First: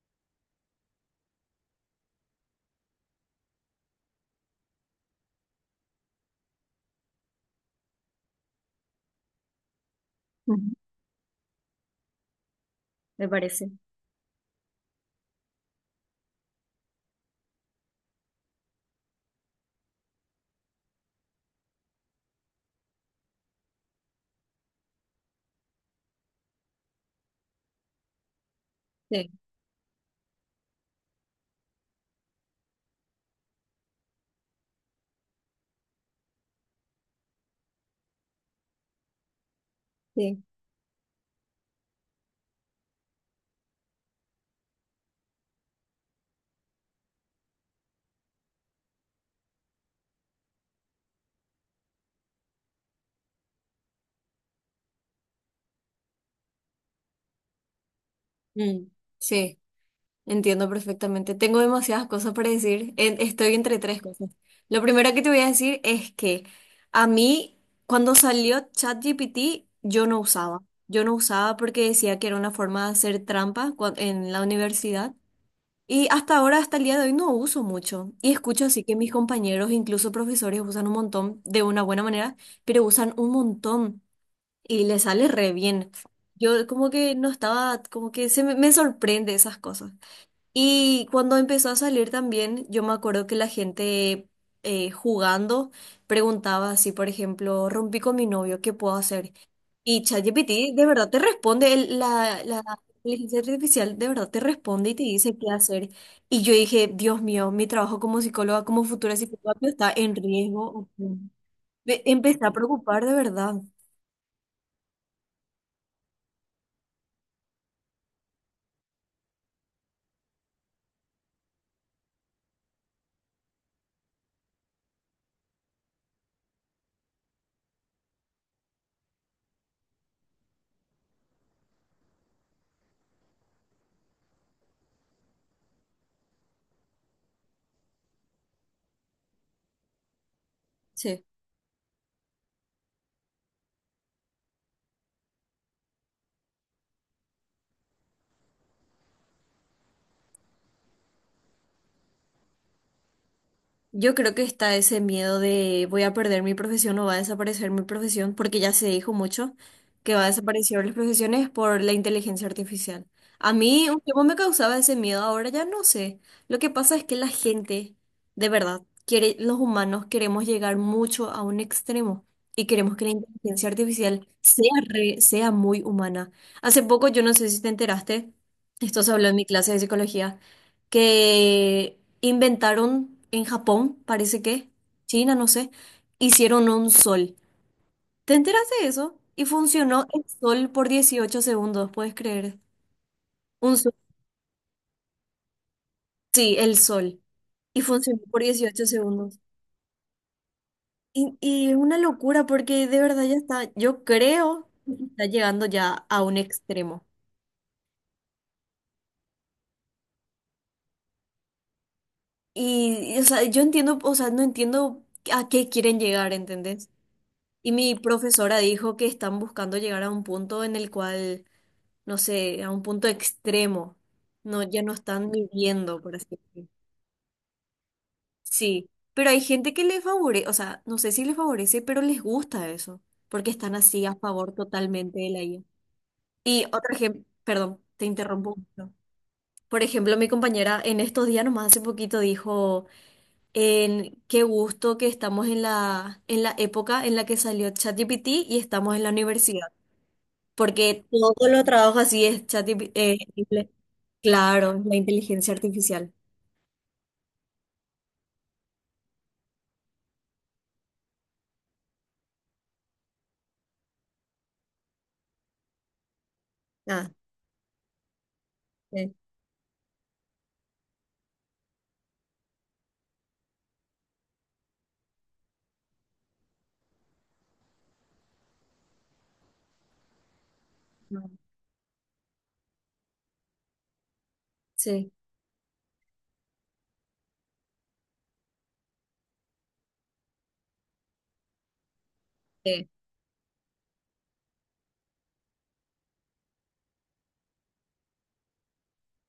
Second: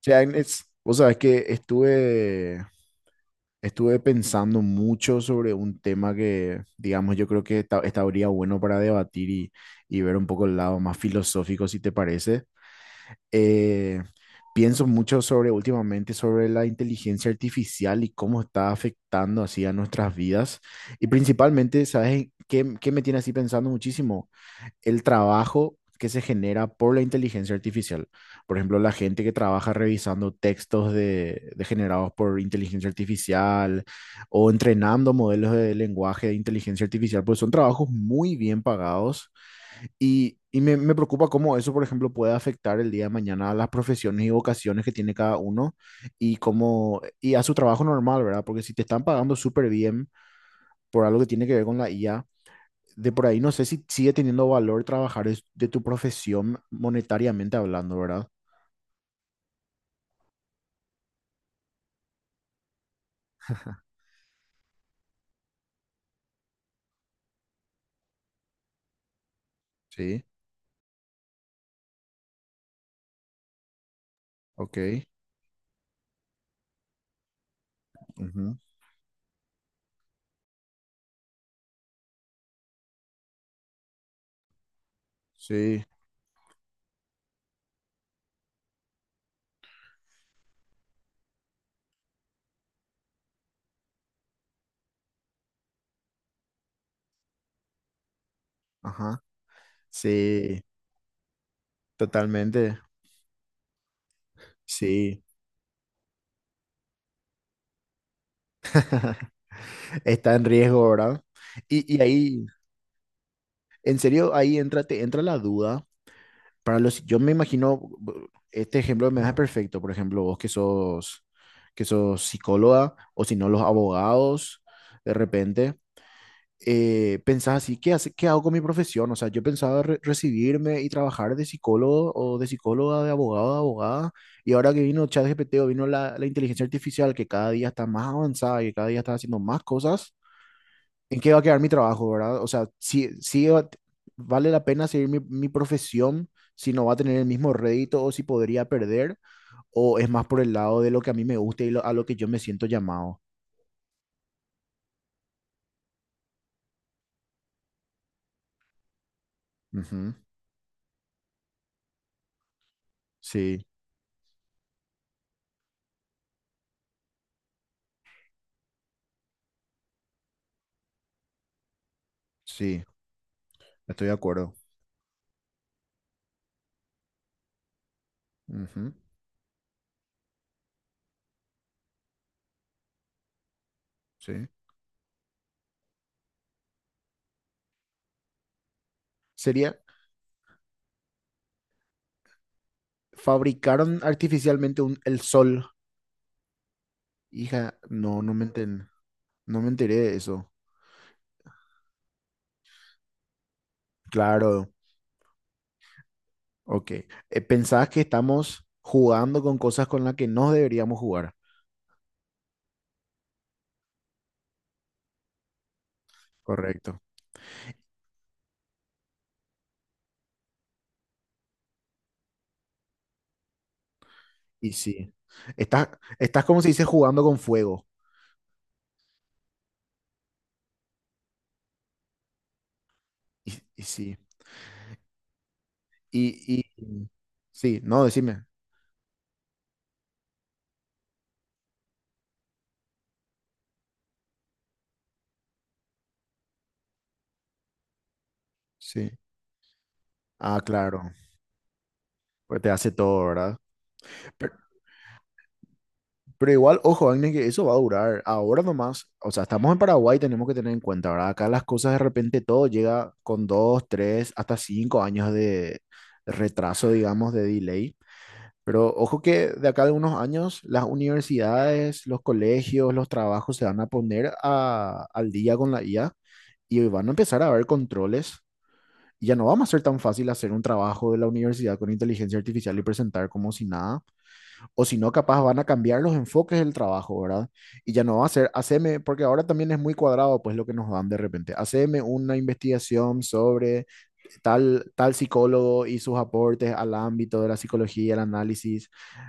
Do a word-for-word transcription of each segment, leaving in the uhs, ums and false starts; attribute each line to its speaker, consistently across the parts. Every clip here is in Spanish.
Speaker 1: Che, Agnes, vos sabés que estuve, estuve pensando mucho sobre un tema que, digamos, yo creo que esta- estaría bueno para debatir y, y ver un poco el
Speaker 2: Ujú.
Speaker 1: lado más filosófico, si te parece.
Speaker 2: Me parece.
Speaker 1: Eh, Pienso mucho sobre últimamente sobre la inteligencia artificial y cómo está afectando así a nuestras vidas. Y principalmente, ¿sabes qué, qué me tiene así pensando muchísimo? El trabajo que se genera por la inteligencia artificial. Por ejemplo, la gente que
Speaker 2: Sí,
Speaker 1: trabaja revisando textos de, de generados por inteligencia artificial o entrenando modelos de lenguaje de inteligencia artificial, pues son trabajos muy bien pagados y,
Speaker 2: sí.
Speaker 1: y me, me preocupa cómo eso, por ejemplo, puede afectar el día de mañana a las profesiones y vocaciones que tiene cada uno y cómo, y a su trabajo normal, ¿verdad? Porque si te están pagando súper bien por algo que tiene que ver con la I A, de por ahí no sé si sigue teniendo valor trabajar es- de tu profesión monetariamente hablando, ¿verdad?
Speaker 2: Mm, sí, entiendo perfectamente. Tengo demasiadas cosas para decir. En- estoy entre tres cosas. Lo primero que te voy a decir es que a mí, cuando salió ChatGPT, yo no
Speaker 1: Sí,
Speaker 2: usaba. Yo no usaba porque decía que era una forma de hacer trampa cua- en la
Speaker 1: ok.
Speaker 2: universidad. Y hasta ahora, hasta el día de hoy, no uso mucho. Y
Speaker 1: Ujú.
Speaker 2: escucho así que mis compañeros, incluso profesores, usan un montón de una buena manera, pero usan un montón. Y le sale re
Speaker 1: Sí,
Speaker 2: bien. Yo como que no estaba, como que se me, me sorprende esas cosas. Y cuando empezó a salir también, yo me acuerdo que la gente eh, jugando preguntaba así, por ejemplo, rompí con mi novio, ¿qué puedo
Speaker 1: ajá.
Speaker 2: hacer? Y
Speaker 1: Sí,
Speaker 2: ChatGPT de verdad te responde, el- la, la
Speaker 1: totalmente.
Speaker 2: inteligencia artificial de verdad te responde y te
Speaker 1: Sí,
Speaker 2: dice qué hacer. Y yo dije, Dios mío, mi trabajo como psicóloga, como futura psicóloga está en
Speaker 1: está en
Speaker 2: riesgo.
Speaker 1: riesgo, ¿verdad? Y, y
Speaker 2: Me empecé
Speaker 1: ahí,
Speaker 2: a preocupar de verdad.
Speaker 1: en serio, ahí entra, te entra la duda. Para los, yo me imagino, bu- este ejemplo me da perfecto, por ejemplo, vos que sos, que sos psicóloga, o si no, los abogados, de repente. Eh, pensás así, ¿qué hace, qué hago con mi profesión? O sea, yo pensaba re- recibirme y trabajar de psicólogo o de psicóloga, de abogado, de abogada, y ahora que vino ChatGPT o vino la, la inteligencia artificial que cada día está más avanzada y que cada día está haciendo más cosas, ¿en
Speaker 2: Sí.
Speaker 1: qué va a quedar mi trabajo, verdad? O sea, si, si va- vale la pena seguir mi, mi profesión, si no va a tener el mismo rédito o si podría perder, o es más por el lado de lo que a mí me gusta y lo- a lo que yo me siento llamado.
Speaker 2: Yo creo que está ese miedo de voy a perder mi profesión o va a desaparecer mi profesión, porque ya se dijo mucho
Speaker 1: Ujú.
Speaker 2: que va a desaparecer las profesiones por la inteligencia artificial. A
Speaker 1: Sí,
Speaker 2: mí un tiempo me causaba ese miedo, ahora ya no sé. Lo que pasa es que la gente, de verdad, quiere, los humanos queremos llegar mucho a un extremo y
Speaker 1: sí,
Speaker 2: queremos que la inteligencia
Speaker 1: estoy de
Speaker 2: artificial
Speaker 1: acuerdo.
Speaker 2: sea re- sea muy humana. Hace poco, yo no sé si te enteraste,
Speaker 1: Ujú.
Speaker 2: esto se habló en mi clase de psicología que inventaron en Japón, parece
Speaker 1: Sí.
Speaker 2: que, China, no sé, hicieron un sol. ¿Te enteraste de eso? Y
Speaker 1: Sería,
Speaker 2: funcionó el sol por dieciocho segundos, ¿puedes creer? Un sol,
Speaker 1: fabricaron artificialmente un, el sol.
Speaker 2: sí, el sol.
Speaker 1: Hija,
Speaker 2: Y funcionó
Speaker 1: no, no
Speaker 2: por
Speaker 1: me
Speaker 2: dieciocho
Speaker 1: enten-
Speaker 2: segundos.
Speaker 1: no me enteré de eso.
Speaker 2: Y, y es una locura porque de verdad ya está, yo
Speaker 1: Claro,
Speaker 2: creo que está llegando ya a un
Speaker 1: ok.
Speaker 2: extremo.
Speaker 1: Eh, pensabas que estamos jugando con cosas con las que no deberíamos jugar.
Speaker 2: Y, y, o sea, yo entiendo, o sea, no entiendo a qué quieren llegar, ¿entendés?
Speaker 1: Correcto.
Speaker 2: Y mi profesora dijo que están buscando llegar a un punto en el cual no sé, a un punto extremo. No,
Speaker 1: Y
Speaker 2: ya no
Speaker 1: sí.
Speaker 2: están
Speaker 1: Estás,
Speaker 2: viviendo, por así
Speaker 1: estás como se
Speaker 2: decirlo.
Speaker 1: dice jugando con fuego.
Speaker 2: Sí, pero hay gente que les favorece, o sea, no sé si les favorece, pero les gusta eso, porque
Speaker 1: Y,
Speaker 2: están
Speaker 1: y
Speaker 2: así a
Speaker 1: sí.
Speaker 2: favor totalmente de la I A.
Speaker 1: Y,
Speaker 2: Y otro
Speaker 1: y
Speaker 2: ejemplo,
Speaker 1: sí,
Speaker 2: perdón,
Speaker 1: no,
Speaker 2: te
Speaker 1: decime.
Speaker 2: interrumpo un poquito. Por ejemplo, mi compañera en estos días, nomás hace poquito, dijo, en qué gusto que estamos en la, en la época en la que salió ChatGPT y estamos en
Speaker 1: Sí.
Speaker 2: la universidad.
Speaker 1: Ah,
Speaker 2: Porque
Speaker 1: claro.
Speaker 2: todo lo trabajo así es
Speaker 1: Pues
Speaker 2: chat,
Speaker 1: te hace
Speaker 2: eh,
Speaker 1: todo, ¿verdad?
Speaker 2: simple.
Speaker 1: Pero,
Speaker 2: Claro, la inteligencia artificial.
Speaker 1: Pero igual, ojo, Agnes, que eso va a durar. Ahora nomás, o sea, estamos en Paraguay, tenemos que tener en cuenta, ¿verdad? Acá las cosas de repente todo llega con dos, tres, hasta cinco años de retraso,
Speaker 2: Ah,
Speaker 1: digamos, de delay. Pero
Speaker 2: sí,
Speaker 1: ojo que de acá de unos años las universidades, los colegios, los trabajos se van a poner a- al día con la I A y van a empezar a haber controles. Y ya no vamos a ser tan fácil hacer un trabajo de la
Speaker 2: no,
Speaker 1: universidad con inteligencia artificial y presentar como si nada o si no,
Speaker 2: sí,
Speaker 1: capaz van a cambiar los enfoques del trabajo, ¿verdad? Y ya no va a ser, haceme, porque ahora también es muy cuadrado, pues lo que nos dan de repente. Haceme una
Speaker 2: sí,
Speaker 1: investigación sobre tal, tal psicólogo y sus aportes al ámbito de la psicología, el análisis,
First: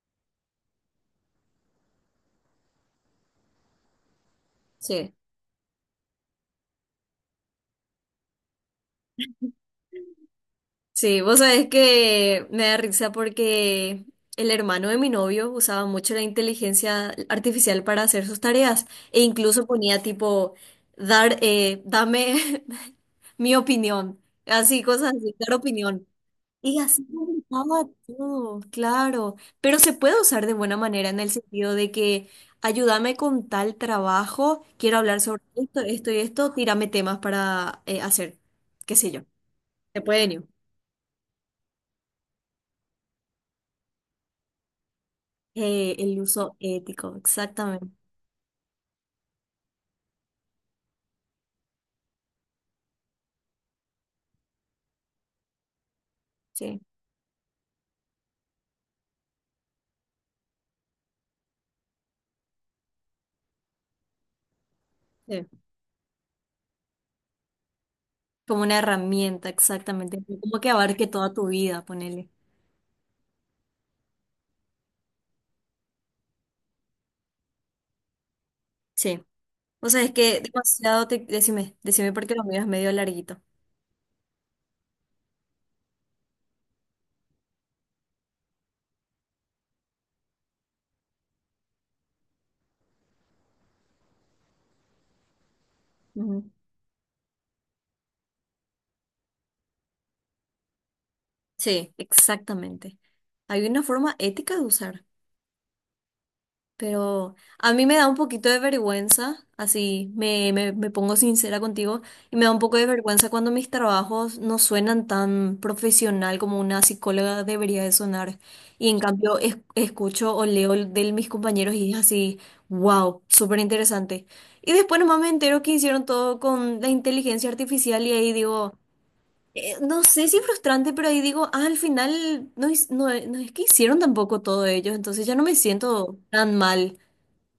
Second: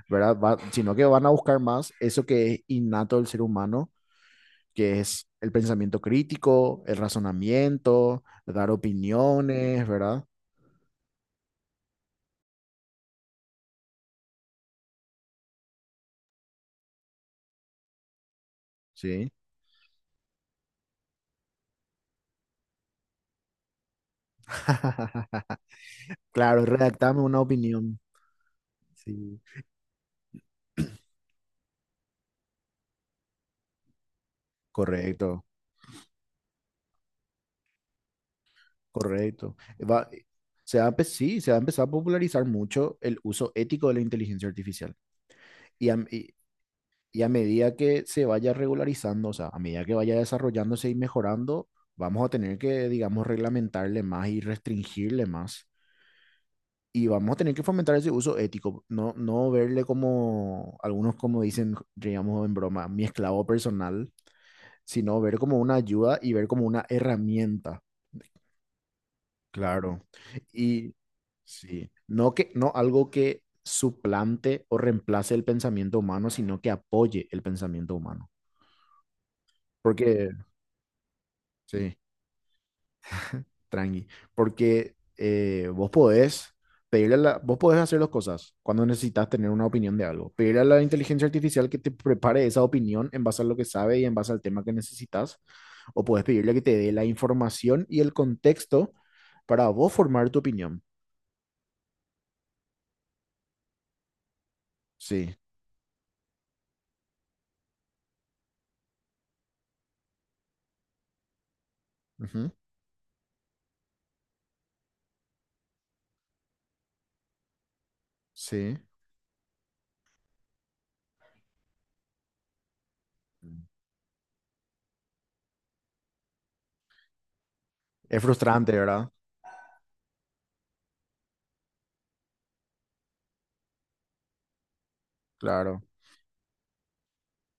Speaker 1: ¿verdad? Va- sino que van a buscar más eso que es innato del ser humano, que
Speaker 2: sí.
Speaker 1: es el pensamiento crítico, el razonamiento, dar opiniones, ¿verdad?
Speaker 2: Sí, vos sabés que me da risa porque el hermano de mi novio usaba mucho la inteligencia artificial para hacer sus tareas e
Speaker 1: Sí.
Speaker 2: incluso ponía tipo, dar, eh, dame mi opinión, así, cosas así, dar opinión.
Speaker 1: Claro,
Speaker 2: Y así
Speaker 1: redactame una
Speaker 2: comenzaba
Speaker 1: opinión.
Speaker 2: todo, claro.
Speaker 1: Sí,
Speaker 2: Pero se puede usar de buena manera en el sentido de que ayúdame con tal trabajo, quiero hablar sobre
Speaker 1: correcto.
Speaker 2: esto, esto y esto, tírame temas para eh, hacer, qué sé yo.
Speaker 1: Correcto.
Speaker 2: Se
Speaker 1: Va-
Speaker 2: pueden ir.
Speaker 1: se va a empe- Sí, se va a empezar a popularizar mucho el uso ético de la inteligencia artificial. Y
Speaker 2: Eh,
Speaker 1: a,
Speaker 2: el
Speaker 1: y-
Speaker 2: uso ético,
Speaker 1: y a medida
Speaker 2: exactamente.
Speaker 1: que se vaya regularizando, o sea, a medida que vaya desarrollándose y mejorando, vamos a tener que, digamos, reglamentarle más y restringirle más.
Speaker 2: Sí,
Speaker 1: Y vamos a tener que fomentar ese uso ético, no, no verle como algunos como dicen, digamos en broma, mi esclavo personal, sino ver
Speaker 2: sí.
Speaker 1: como una ayuda y ver como una herramienta.
Speaker 2: Como una herramienta,
Speaker 1: Claro.
Speaker 2: exactamente. Como que
Speaker 1: Y
Speaker 2: abarque toda tu vida,
Speaker 1: sí,
Speaker 2: ponele.
Speaker 1: no que no algo que suplante o reemplace el pensamiento humano, sino que apoye el pensamiento humano.
Speaker 2: Sí. O sea, es
Speaker 1: Porque,
Speaker 2: que demasiado te. Decime,
Speaker 1: sí,
Speaker 2: decime porque lo miras medio larguito.
Speaker 1: tranqui. Porque eh, vos podés pedirle a la, vos podés hacer dos cosas cuando necesitas tener una opinión de algo. Pedirle a la inteligencia artificial que te prepare esa opinión en base a lo que sabe y en base al tema que necesitas. O puedes
Speaker 2: Ujú.
Speaker 1: pedirle que te dé la información y el contexto para vos formar tu opinión.
Speaker 2: Sí, exactamente. Hay una forma ética de usar.
Speaker 1: Sí.
Speaker 2: Pero a mí me da un poquito de vergüenza, así me, me, me pongo sincera contigo, y me
Speaker 1: Ujú.
Speaker 2: da un poco de vergüenza cuando mis trabajos no suenan tan profesional como una psicóloga debería de sonar.
Speaker 1: Sí.
Speaker 2: Y en cambio es- escucho o leo de mis compañeros y es así, wow, súper interesante. Y después nomás me entero que hicieron todo con la inteligencia artificial y
Speaker 1: Es
Speaker 2: ahí
Speaker 1: frustrante,
Speaker 2: digo,
Speaker 1: ¿verdad?
Speaker 2: eh, no sé si frustrante, pero ahí digo, ah, al final no, hic- no, no es que hicieron tampoco todo ellos, entonces ya no me
Speaker 1: Claro,
Speaker 2: siento tan mal.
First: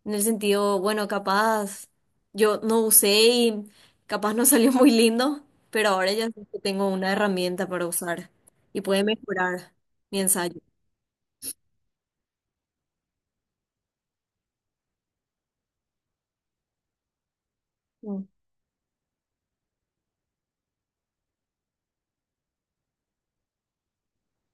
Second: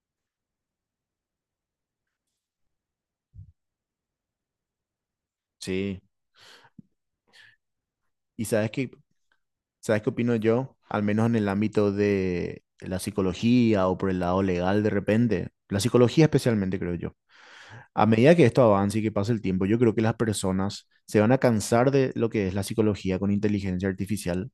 Speaker 2: En el sentido, bueno, capaz yo no usé y capaz no salió muy lindo, pero
Speaker 1: sí.
Speaker 2: ahora ya sé que tengo una herramienta para usar
Speaker 1: ¿Y sabes
Speaker 2: y
Speaker 1: qué,
Speaker 2: puede mejorar
Speaker 1: sabes qué
Speaker 2: mi
Speaker 1: opino
Speaker 2: ensayo.
Speaker 1: yo? Al menos en el ámbito de la psicología o por el lado legal de repente. La psicología especialmente, creo yo. A
Speaker 2: Mm,
Speaker 1: medida que esto avance y que pase el tiempo, yo creo que las personas se van a cansar de lo que es la psicología con inteligencia artificial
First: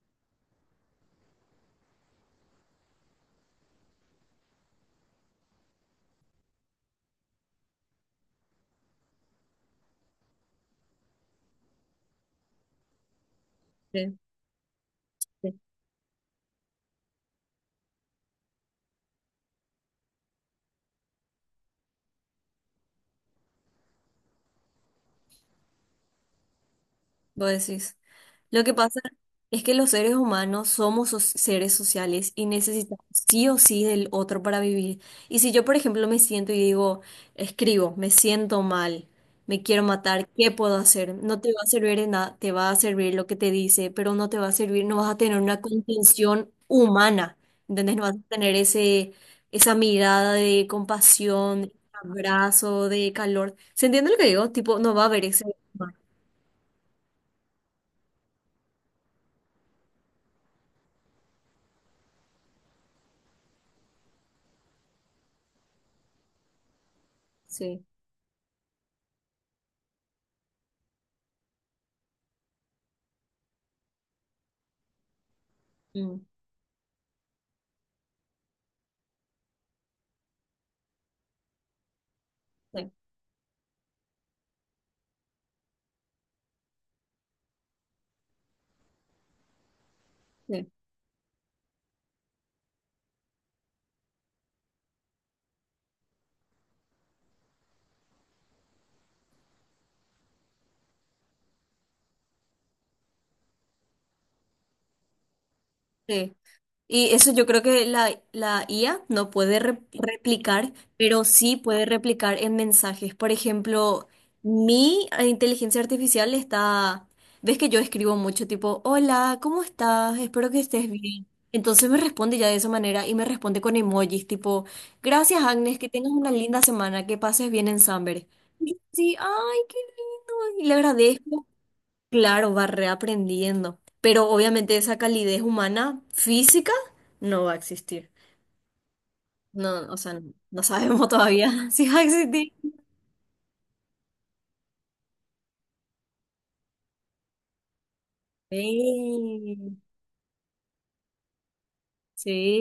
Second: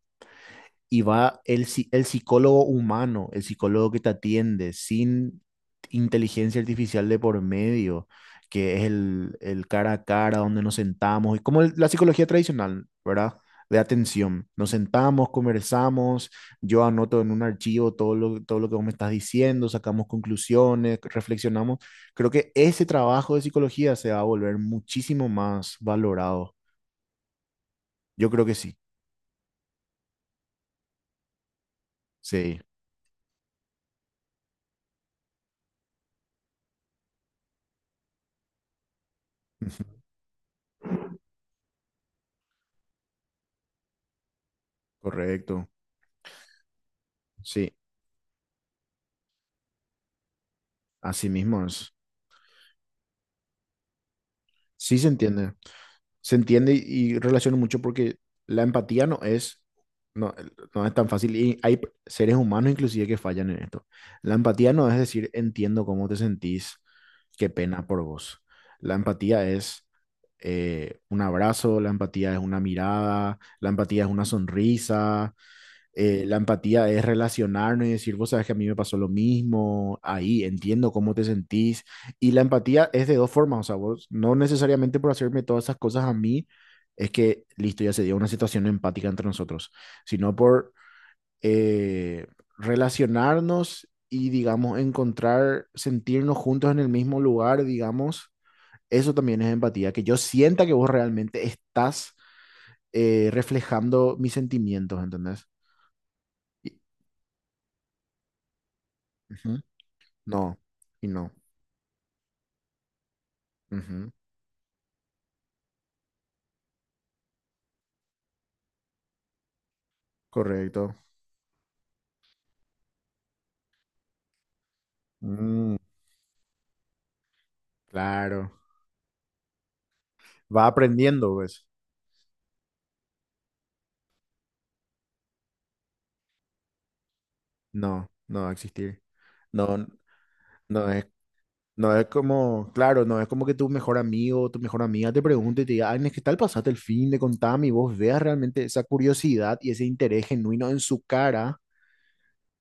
Speaker 1: y va el, psi- el psicólogo humano, el psicólogo que te atiende, sin inteligencia artificial de por medio, que es el, el cara a cara donde nos sentamos, y como el- la psicología tradicional, ¿verdad? De
Speaker 2: sí,
Speaker 1: atención. Nos sentamos,
Speaker 2: sí.
Speaker 1: conversamos, yo anoto en un archivo todo lo, todo lo que vos me estás diciendo, sacamos conclusiones, reflexionamos. Creo que ese trabajo de psicología se va a volver muchísimo más valorado.
Speaker 2: Vos decís.
Speaker 1: Yo creo que
Speaker 2: Lo que
Speaker 1: sí,
Speaker 2: pasa es que los seres humanos somos so- seres sociales y
Speaker 1: sí,
Speaker 2: necesitamos sí o sí del otro para vivir. Y si yo, por ejemplo, me siento y digo, escribo, me siento mal, me quiero matar, ¿qué puedo hacer? No te va a servir de nada, te va a servir lo que te dice, pero no te va a servir, no vas a tener una
Speaker 1: correcto,
Speaker 2: contención humana,
Speaker 1: sí.
Speaker 2: ¿entendés? No vas a tener ese, esa mirada de
Speaker 1: Así mismo
Speaker 2: compasión, de
Speaker 1: es.
Speaker 2: abrazo, de calor. ¿Se entiende lo que digo? Tipo, no
Speaker 1: Sí
Speaker 2: va a
Speaker 1: se
Speaker 2: haber ese.
Speaker 1: entiende. Se entiende y, y relaciona mucho porque la empatía no es, no, no es tan fácil. Y hay seres humanos inclusive que fallan en esto. La empatía no es decir, entiendo cómo te sentís, qué
Speaker 2: Sí.
Speaker 1: pena por vos. La empatía es eh, un abrazo, la empatía es una mirada, la empatía es una sonrisa,
Speaker 2: Mm,
Speaker 1: eh, la empatía es relacionarnos y decir, vos sabes que a mí me pasó lo mismo, ahí entiendo cómo te sentís. Y la empatía
Speaker 2: sí,
Speaker 1: es de dos formas, o sea, vos no necesariamente por hacerme todas esas cosas a mí, es que listo, ya se dio una situación empática entre nosotros, sino
Speaker 2: sí.
Speaker 1: por eh, relacionarnos y, digamos, encontrar, sentirnos juntos en el mismo lugar, digamos. Eso también es empatía, que yo sienta que vos realmente estás eh, reflejando mis sentimientos, ¿entendés?
Speaker 2: Sí,
Speaker 1: Y-
Speaker 2: y eso yo creo que la, la I A no puede
Speaker 1: Ujú.
Speaker 2: re-
Speaker 1: No,
Speaker 2: replicar,
Speaker 1: y
Speaker 2: pero
Speaker 1: no.
Speaker 2: sí puede replicar en mensajes. Por ejemplo,
Speaker 1: Ujú.
Speaker 2: mi eh, inteligencia artificial está, ves que yo escribo mucho tipo, hola, ¿cómo estás? Espero que estés
Speaker 1: Correcto.
Speaker 2: bien. Entonces me responde ya de esa manera y me responde con emojis tipo, gracias
Speaker 1: Mm,
Speaker 2: Agnes, que tengas una linda semana, que pases bien en Samber.
Speaker 1: claro.
Speaker 2: Y yo así, ay, qué lindo,
Speaker 1: Va
Speaker 2: y le
Speaker 1: aprendiendo,
Speaker 2: agradezco.
Speaker 1: pues.
Speaker 2: Claro, va reaprendiendo, pero obviamente esa calidez humana física no va a existir.
Speaker 1: No, no va a existir. No,
Speaker 2: No, o sea, no no
Speaker 1: no es,
Speaker 2: sabemos todavía si
Speaker 1: no
Speaker 2: va a
Speaker 1: es
Speaker 2: existir.
Speaker 1: como, claro, no es como que tu mejor amigo o tu mejor amiga te pregunte y te diga, ay, ¿qué tal pasaste el fin de contame? Y vos veas realmente esa curiosidad y
Speaker 2: Sí,
Speaker 1: ese interés genuino en su cara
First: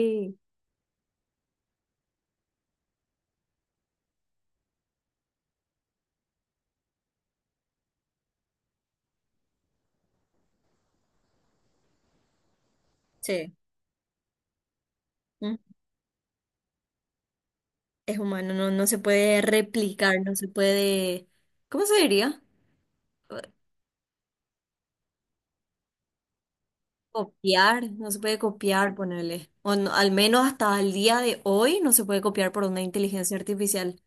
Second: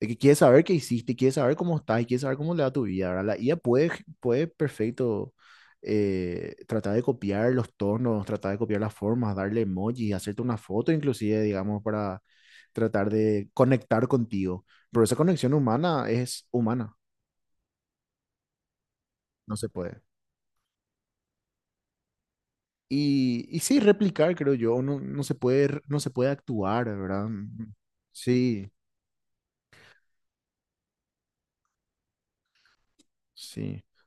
Speaker 1: de que quiere saber qué hiciste, quiere saber cómo estás y quiere saber cómo le va tu vida, ¿verdad? La I A puede, puede perfecto eh, tratar de copiar los tonos, tratar de copiar las formas, darle emojis, hacerte una foto inclusive, digamos, para tratar de
Speaker 2: sí.
Speaker 1: conectar contigo. Pero esa conexión
Speaker 2: Mm.
Speaker 1: humana es humana,
Speaker 2: Es humano, no, no se puede
Speaker 1: no se puede.
Speaker 2: replicar, no se puede, ¿cómo se diría?
Speaker 1: Y, y sí, replicar, creo yo, no, no se puede, no se puede actuar, ¿verdad? Mm.
Speaker 2: Copiar, no se puede
Speaker 1: Sí,
Speaker 2: copiar, ponerle. O no- al menos hasta el día de hoy no se puede copiar por una inteligencia
Speaker 1: sí.
Speaker 2: artificial.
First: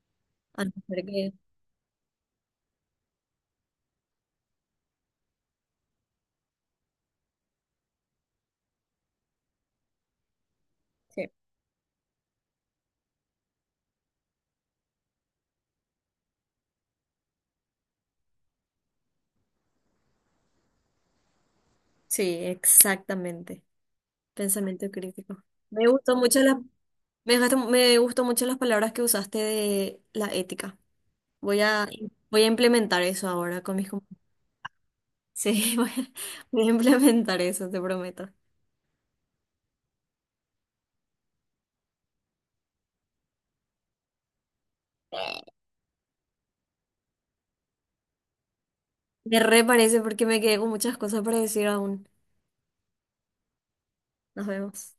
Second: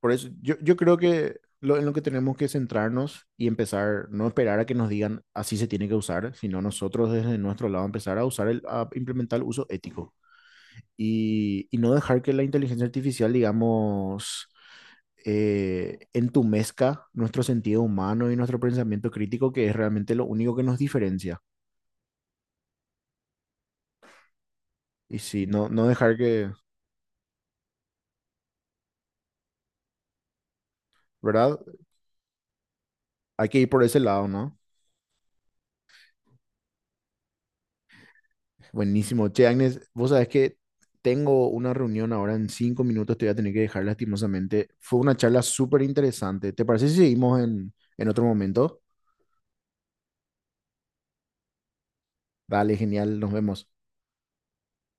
Speaker 1: Por eso yo,
Speaker 2: A no
Speaker 1: yo creo
Speaker 2: ser que.
Speaker 1: que lo, en lo que tenemos que centrarnos y empezar, no esperar a que nos digan así se tiene que usar, sino nosotros desde nuestro lado empezar a usar, el, a implementar el uso ético
Speaker 2: Sí,
Speaker 1: y, y no dejar que la inteligencia artificial, digamos, eh, entumezca nuestro sentido humano y nuestro pensamiento crítico, que es realmente lo único que nos diferencia.
Speaker 2: sí, exactamente. Pensamiento
Speaker 1: Y
Speaker 2: crítico.
Speaker 1: si no, no
Speaker 2: Me gustó
Speaker 1: dejar
Speaker 2: mucho
Speaker 1: que,
Speaker 2: la, me dejaste- me gustó mucho las palabras que usaste de la ética.
Speaker 1: ¿verdad?
Speaker 2: Voy a, voy a implementar eso
Speaker 1: Hay que
Speaker 2: ahora
Speaker 1: ir
Speaker 2: con
Speaker 1: por
Speaker 2: mis
Speaker 1: ese
Speaker 2: compañeros.
Speaker 1: lado, ¿no?
Speaker 2: Sí, voy a, voy a implementar eso, te prometo.
Speaker 1: Buenísimo. Che, Agnes, vos sabés que tengo una reunión ahora en cinco minutos, te voy a tener que dejar lastimosamente. Fue una charla súper interesante. ¿Te parece si seguimos en, en otro momento?
Speaker 2: Me re parece porque me quedé con muchas cosas para decir aún.
Speaker 1: Dale, genial, nos vemos.
Speaker 2: Nos vemos.